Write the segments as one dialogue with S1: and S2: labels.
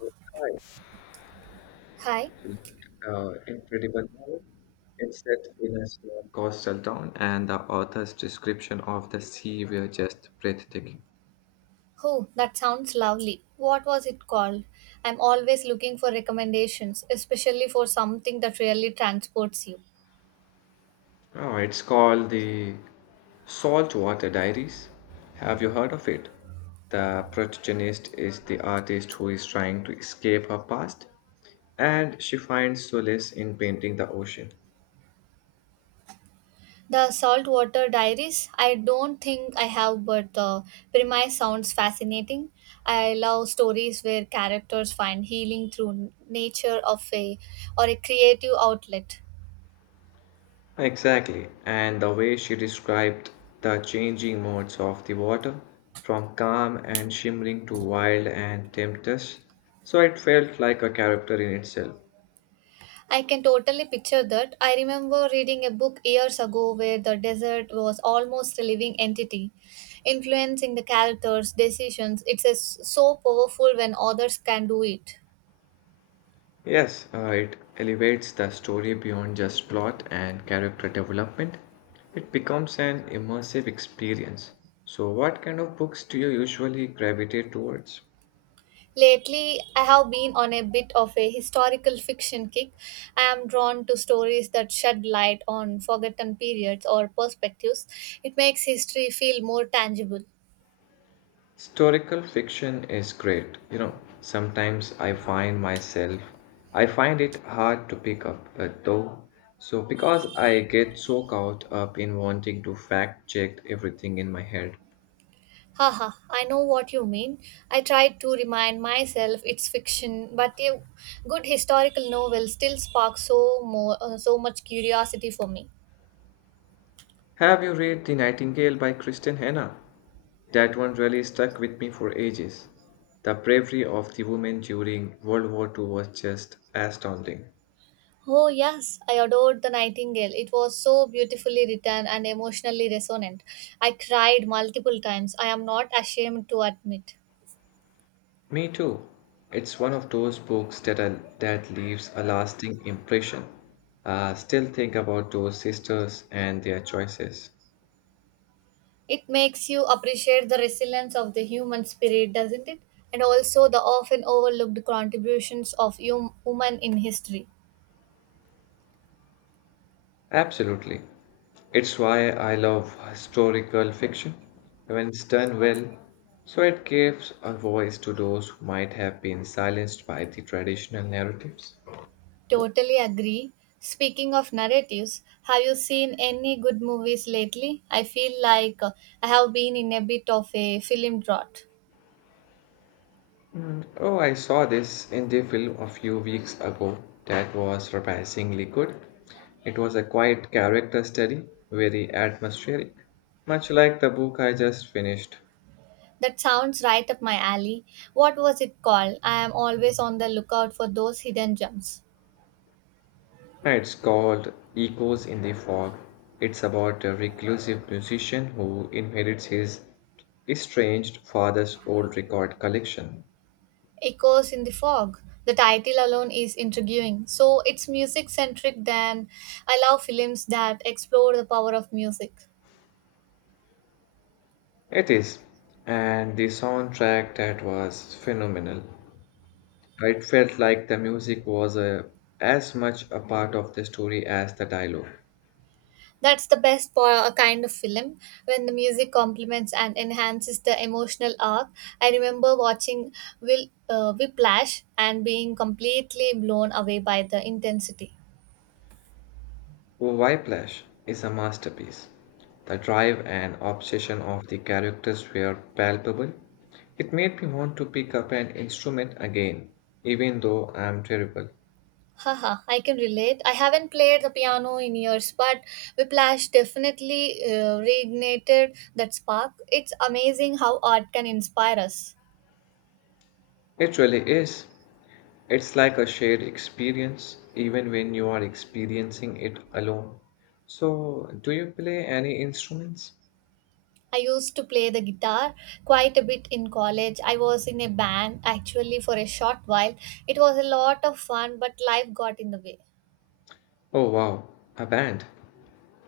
S1: Hi,
S2: Hi.
S1: incredible novel. It's set in a small coastal town, and the author's description of the sea were just breathtaking.
S2: Oh, that sounds lovely. What was it called? I'm always looking for recommendations, especially for something that really transports you.
S1: Oh, it's called the Saltwater Diaries. Have you heard of it? The protagonist is the artist who is trying to escape her past, and she finds solace in painting the ocean.
S2: The Saltwater Diaries? I don't think I have, but the premise sounds fascinating. I love stories where characters find healing through nature of a or a creative outlet.
S1: Exactly, and the way she described the changing modes of the water, from calm and shimmering to wild and tempestuous, so it felt like a character in itself.
S2: I can totally picture that. I remember reading a book years ago where the desert was almost a living entity, influencing the characters' decisions. So powerful when others can do it.
S1: Yes, it elevates the story beyond just plot and character development. It becomes an immersive experience. So, what kind of books do you usually gravitate towards?
S2: Lately, I have been on a bit of a historical fiction kick. I am drawn to stories that shed light on forgotten periods or perspectives. It makes history feel more tangible.
S1: Historical fiction is great. You know, sometimes I find it hard to pick up, though. So, because I get so caught up in wanting to fact check everything in my head.
S2: Haha, I know what you mean. I tried to remind myself it's fiction, but a good historical novel still sparks so much curiosity for me.
S1: Have you read The Nightingale by Kristen Hanna? That one really stuck with me for ages. The bravery of the women during World War II was just astounding.
S2: Oh yes, I adored The Nightingale. It was so beautifully written and emotionally resonant. I cried multiple times. I am not ashamed to admit.
S1: Me too. It's one of those books that leaves a lasting impression. Still think about those sisters and their choices.
S2: It makes you appreciate the resilience of the human spirit, doesn't it? And also the often overlooked contributions of women in history.
S1: Absolutely. It's why I love historical fiction when it's done well, so it gives a voice to those who might have been silenced by the traditional narratives.
S2: Totally agree. Speaking of narratives, have you seen any good movies lately? I feel like I have been in a bit of a film drought.
S1: Oh, I saw this in the film a few weeks ago that was surprisingly good. It was a quiet character study, very atmospheric, much like the book I just finished.
S2: That sounds right up my alley. What was it called? I am always on the lookout for those hidden gems.
S1: It's called Echoes in the Fog. It's about a reclusive musician who inherits his estranged father's old record collection.
S2: Echoes in the Fog. The title alone is intriguing. So it's music centric, then I love films that explore the power of music.
S1: It is, and the soundtrack that was phenomenal. It felt like the music was a, as much a part of the story as the dialogue.
S2: That's the best kind of film when the music complements and enhances the emotional arc. I remember watching Will Whiplash and being completely blown away by the intensity.
S1: Oh, Whiplash is a masterpiece. The drive and obsession of the characters were palpable. It made me want to pick up an instrument again, even though I am terrible.
S2: Haha, I can relate. I haven't played the piano in years, but Whiplash definitely reignited that spark. It's amazing how art can inspire us.
S1: It really is. It's like a shared experience, even when you are experiencing it alone. So, do you play any instruments?
S2: I used to play the guitar quite a bit in college. I was in a band actually for a short while. It was a lot of fun, but life got in the way.
S1: Oh wow, a band.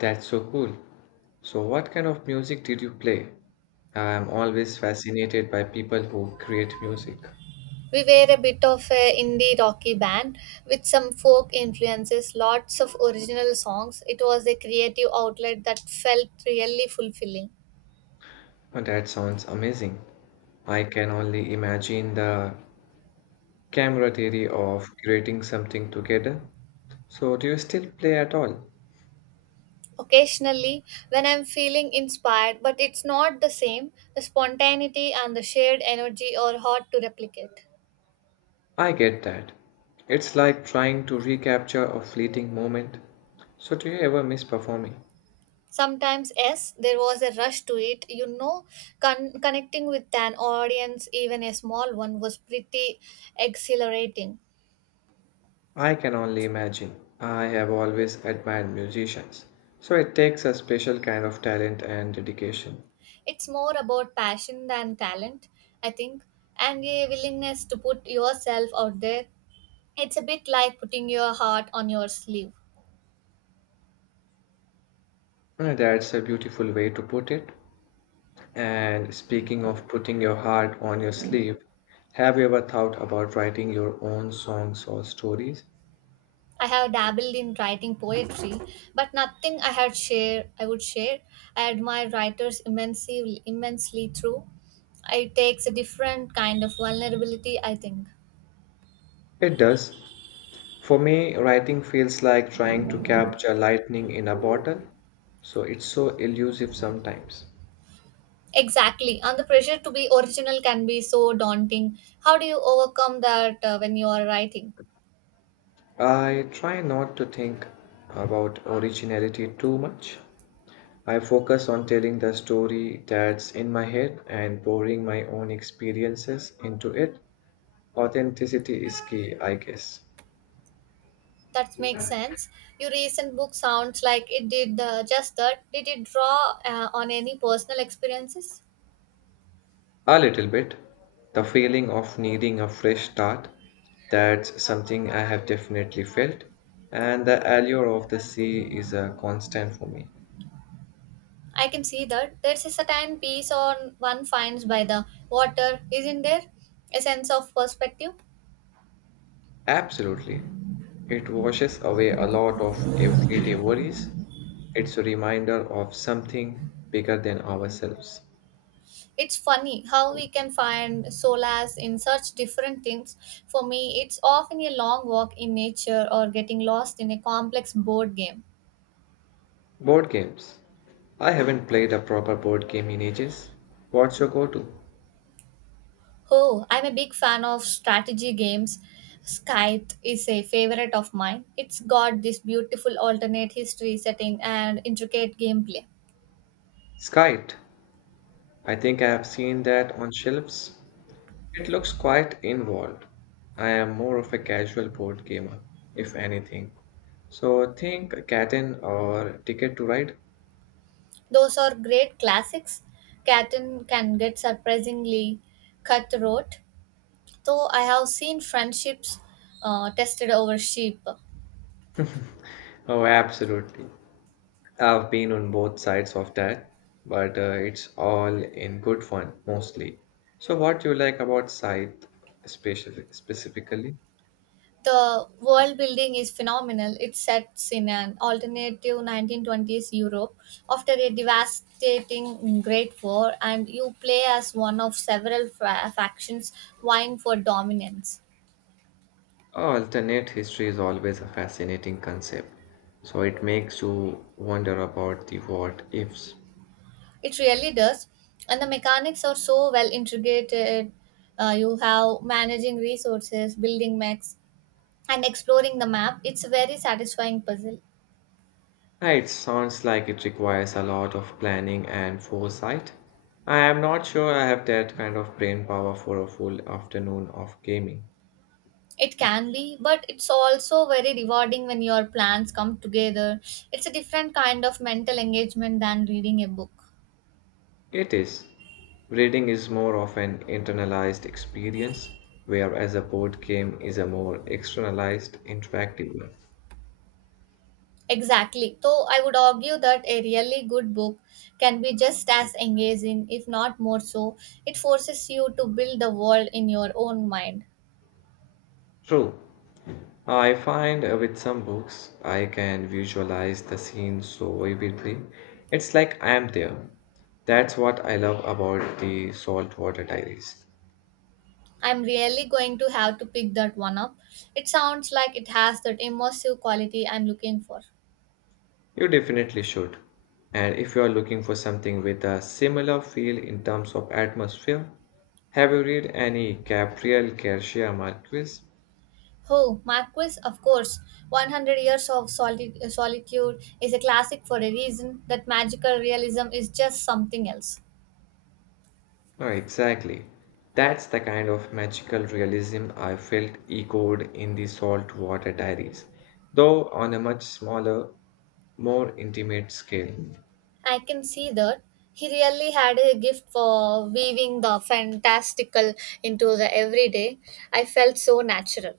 S1: That's so cool. So, what kind of music did you play? I'm always fascinated by people who create music.
S2: We were a bit of a indie rocky band with some folk influences, lots of original songs. It was a creative outlet that felt really fulfilling.
S1: Oh, that sounds amazing. I can only imagine the camaraderie of creating something together. So, do you still play at all?
S2: Occasionally, when I'm feeling inspired, but it's not the same, the spontaneity and the shared energy are hard to replicate.
S1: I get that. It's like trying to recapture a fleeting moment. So, do you ever miss performing?
S2: Sometimes, yes, there was a rush to it. You know, connecting with an audience, even a small one, was pretty exhilarating.
S1: I can only imagine. I have always admired musicians. So it takes a special kind of talent and dedication.
S2: It's more about passion than talent, I think, and a willingness to put yourself out there. It's a bit like putting your heart on your sleeve.
S1: That's a beautiful way to put it. And speaking of putting your heart on your sleeve, have you ever thought about writing your own songs or stories?
S2: I have dabbled in writing poetry, but nothing I would share. I admire writers immensely through it takes a different kind of vulnerability I think.
S1: It does. For me, writing feels like trying to capture lightning in a bottle. So it's so elusive sometimes.
S2: Exactly. And the pressure to be original can be so daunting. How do you overcome that when you are writing?
S1: I try not to think about originality too much. I focus on telling the story that's in my head and pouring my own experiences into it. Authenticity is key, I guess.
S2: That makes sense. Your recent book sounds like it did just that. Did it draw on any personal experiences?
S1: A little bit. The feeling of needing a fresh start. That's something I have definitely felt. And the allure of the sea is a constant for me.
S2: I can see that. There's a certain peace on one finds by the water, isn't there? A sense of perspective.
S1: Absolutely. It washes away a lot of everyday worries. It's a reminder of something bigger than ourselves.
S2: It's funny how we can find solace in such different things. For me, it's often a long walk in nature or getting lost in a complex board game.
S1: Board games. I haven't played a proper board game in ages. What's your go to?
S2: Oh, I'm a big fan of strategy games. Scythe is a favorite of mine. It's got this beautiful alternate history setting and intricate gameplay.
S1: Skite. I think I have seen that on shelves. It looks quite involved. I am more of a casual board gamer, if anything. So think Catan or Ticket to Ride?
S2: Those are great classics. Catan can get surprisingly cutthroat, though I have seen friendships tested over sheep.
S1: Oh, absolutely. I've been on both sides of that, but it's all in good fun mostly. So, what do you like about Scythe specifically?
S2: The world building is phenomenal. It sets in an alternative 1920s Europe after a devastating Great War, and you play as one of several factions vying for dominance.
S1: Alternate history is always a fascinating concept, so it makes you wonder about the what ifs.
S2: It really does. And the mechanics are so well integrated. You have managing resources, building mechs, and exploring the map. It's a very satisfying puzzle.
S1: Ah, it sounds like it requires a lot of planning and foresight. I am not sure I have that kind of brain power for a full afternoon of gaming.
S2: It can be, but it's also very rewarding when your plans come together. It's a different kind of mental engagement than reading a book.
S1: It is. Reading is more of an internalized experience, whereas a board game is a more externalized, interactive one.
S2: Exactly. So I would argue that a really good book can be just as engaging, if not more so. It forces you to build the world in your own mind.
S1: True. I find with some books I can visualize the scene so vividly. It's like I am there. That's what I love about the Saltwater Diaries.
S2: I'm really going to have to pick that one up. It sounds like it has that immersive quality I'm looking for.
S1: You definitely should. And if you are looking for something with a similar feel in terms of atmosphere, have you read any Gabriel Garcia Marquez?
S2: Oh, Marquis, of course. 100 Years of Solitude is a classic for a reason. That magical realism is just something else.
S1: No, exactly. That's the kind of magical realism I felt echoed in the Saltwater Diaries, though on a much smaller, more intimate scale.
S2: I can see that. He really had a gift for weaving the fantastical into the everyday. I felt so natural.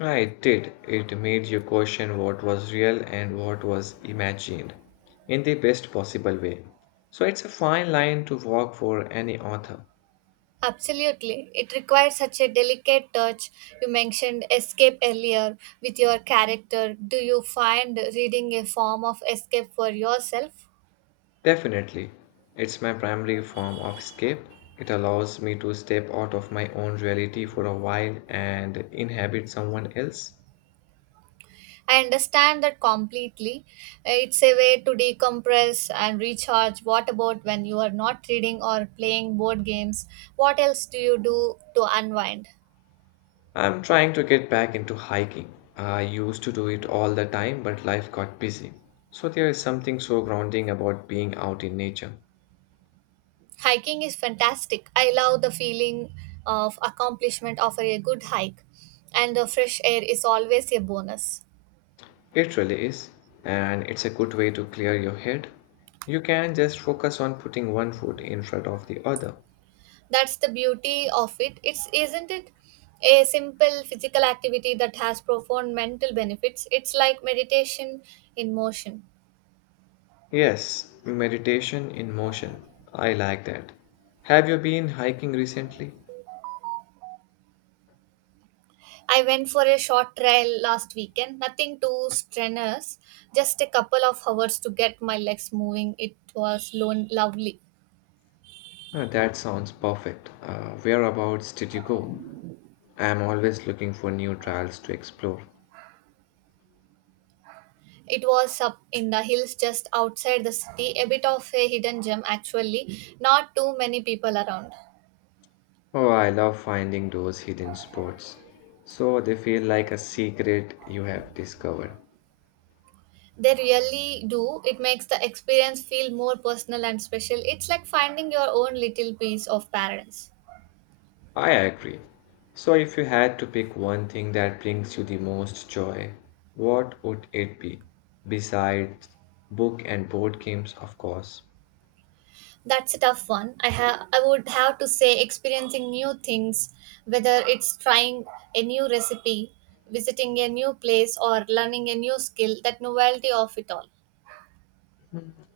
S1: Ah, it did. It made you question what was real and what was imagined in the best possible way. So it's a fine line to walk for any author.
S2: Absolutely. It requires such a delicate touch. You mentioned escape earlier with your character. Do you find reading a form of escape for yourself?
S1: Definitely. It's my primary form of escape. It allows me to step out of my own reality for a while and inhabit someone else.
S2: I understand that completely. It's a way to decompress and recharge. What about when you are not reading or playing board games? What else do you do to unwind?
S1: I'm trying to get back into hiking. I used to do it all the time, but life got busy. So there is something so grounding about being out in nature.
S2: Hiking is fantastic. I love the feeling of accomplishment after a good hike, and the fresh air is always a bonus.
S1: It really is, and it's a good way to clear your head. You can just focus on putting one foot in front of the other.
S2: That's the beauty of it. It's isn't it a simple physical activity that has profound mental benefits. It's like meditation in motion.
S1: Yes, meditation in motion. I like that. Have you been hiking recently?
S2: I went for a short trial last weekend, nothing too strenuous, just a couple of hours to get my legs moving. It was lo lovely.
S1: That sounds perfect. Whereabouts did you go? I am always looking for new trails to explore.
S2: It was up in the hills just outside the city, a bit of a hidden gem actually, not too many people around.
S1: Oh, I love finding those hidden spots. So they feel like a secret you have discovered.
S2: They really do. It makes the experience feel more personal and special. It's like finding your own little piece of paradise.
S1: I agree. So if you had to pick one thing that brings you the most joy, what would it be? Besides book and board games, of course.
S2: That's a tough one. I would have to say experiencing new things, whether it's trying a new recipe, visiting a new place or learning a new skill, that novelty of it all.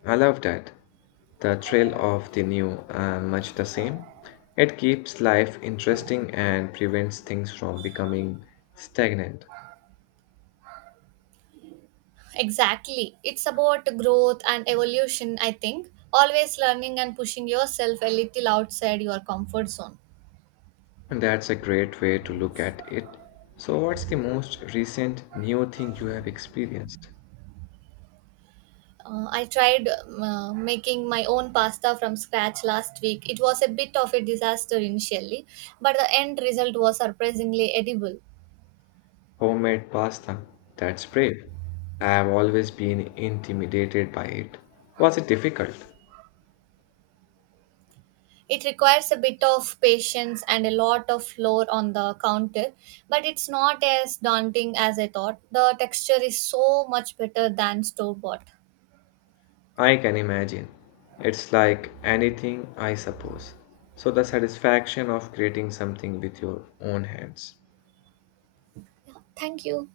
S1: I love that. The thrill of the new and much the same. It keeps life interesting and prevents things from becoming stagnant.
S2: Exactly. It's about growth and evolution, I think. Always learning and pushing yourself a little outside your comfort zone.
S1: And that's a great way to look at it. So, what's the most recent new thing you have experienced?
S2: I tried making my own pasta from scratch last week. It was a bit of a disaster initially, but the end result was surprisingly edible.
S1: Homemade pasta. That's brave. I have always been intimidated by it. Was it difficult?
S2: It requires a bit of patience and a lot of floor on the counter, but it's not as daunting as I thought. The texture is so much better than store bought.
S1: I can imagine. It's like anything, I suppose. So, the satisfaction of creating something with your own hands.
S2: Yeah, thank you.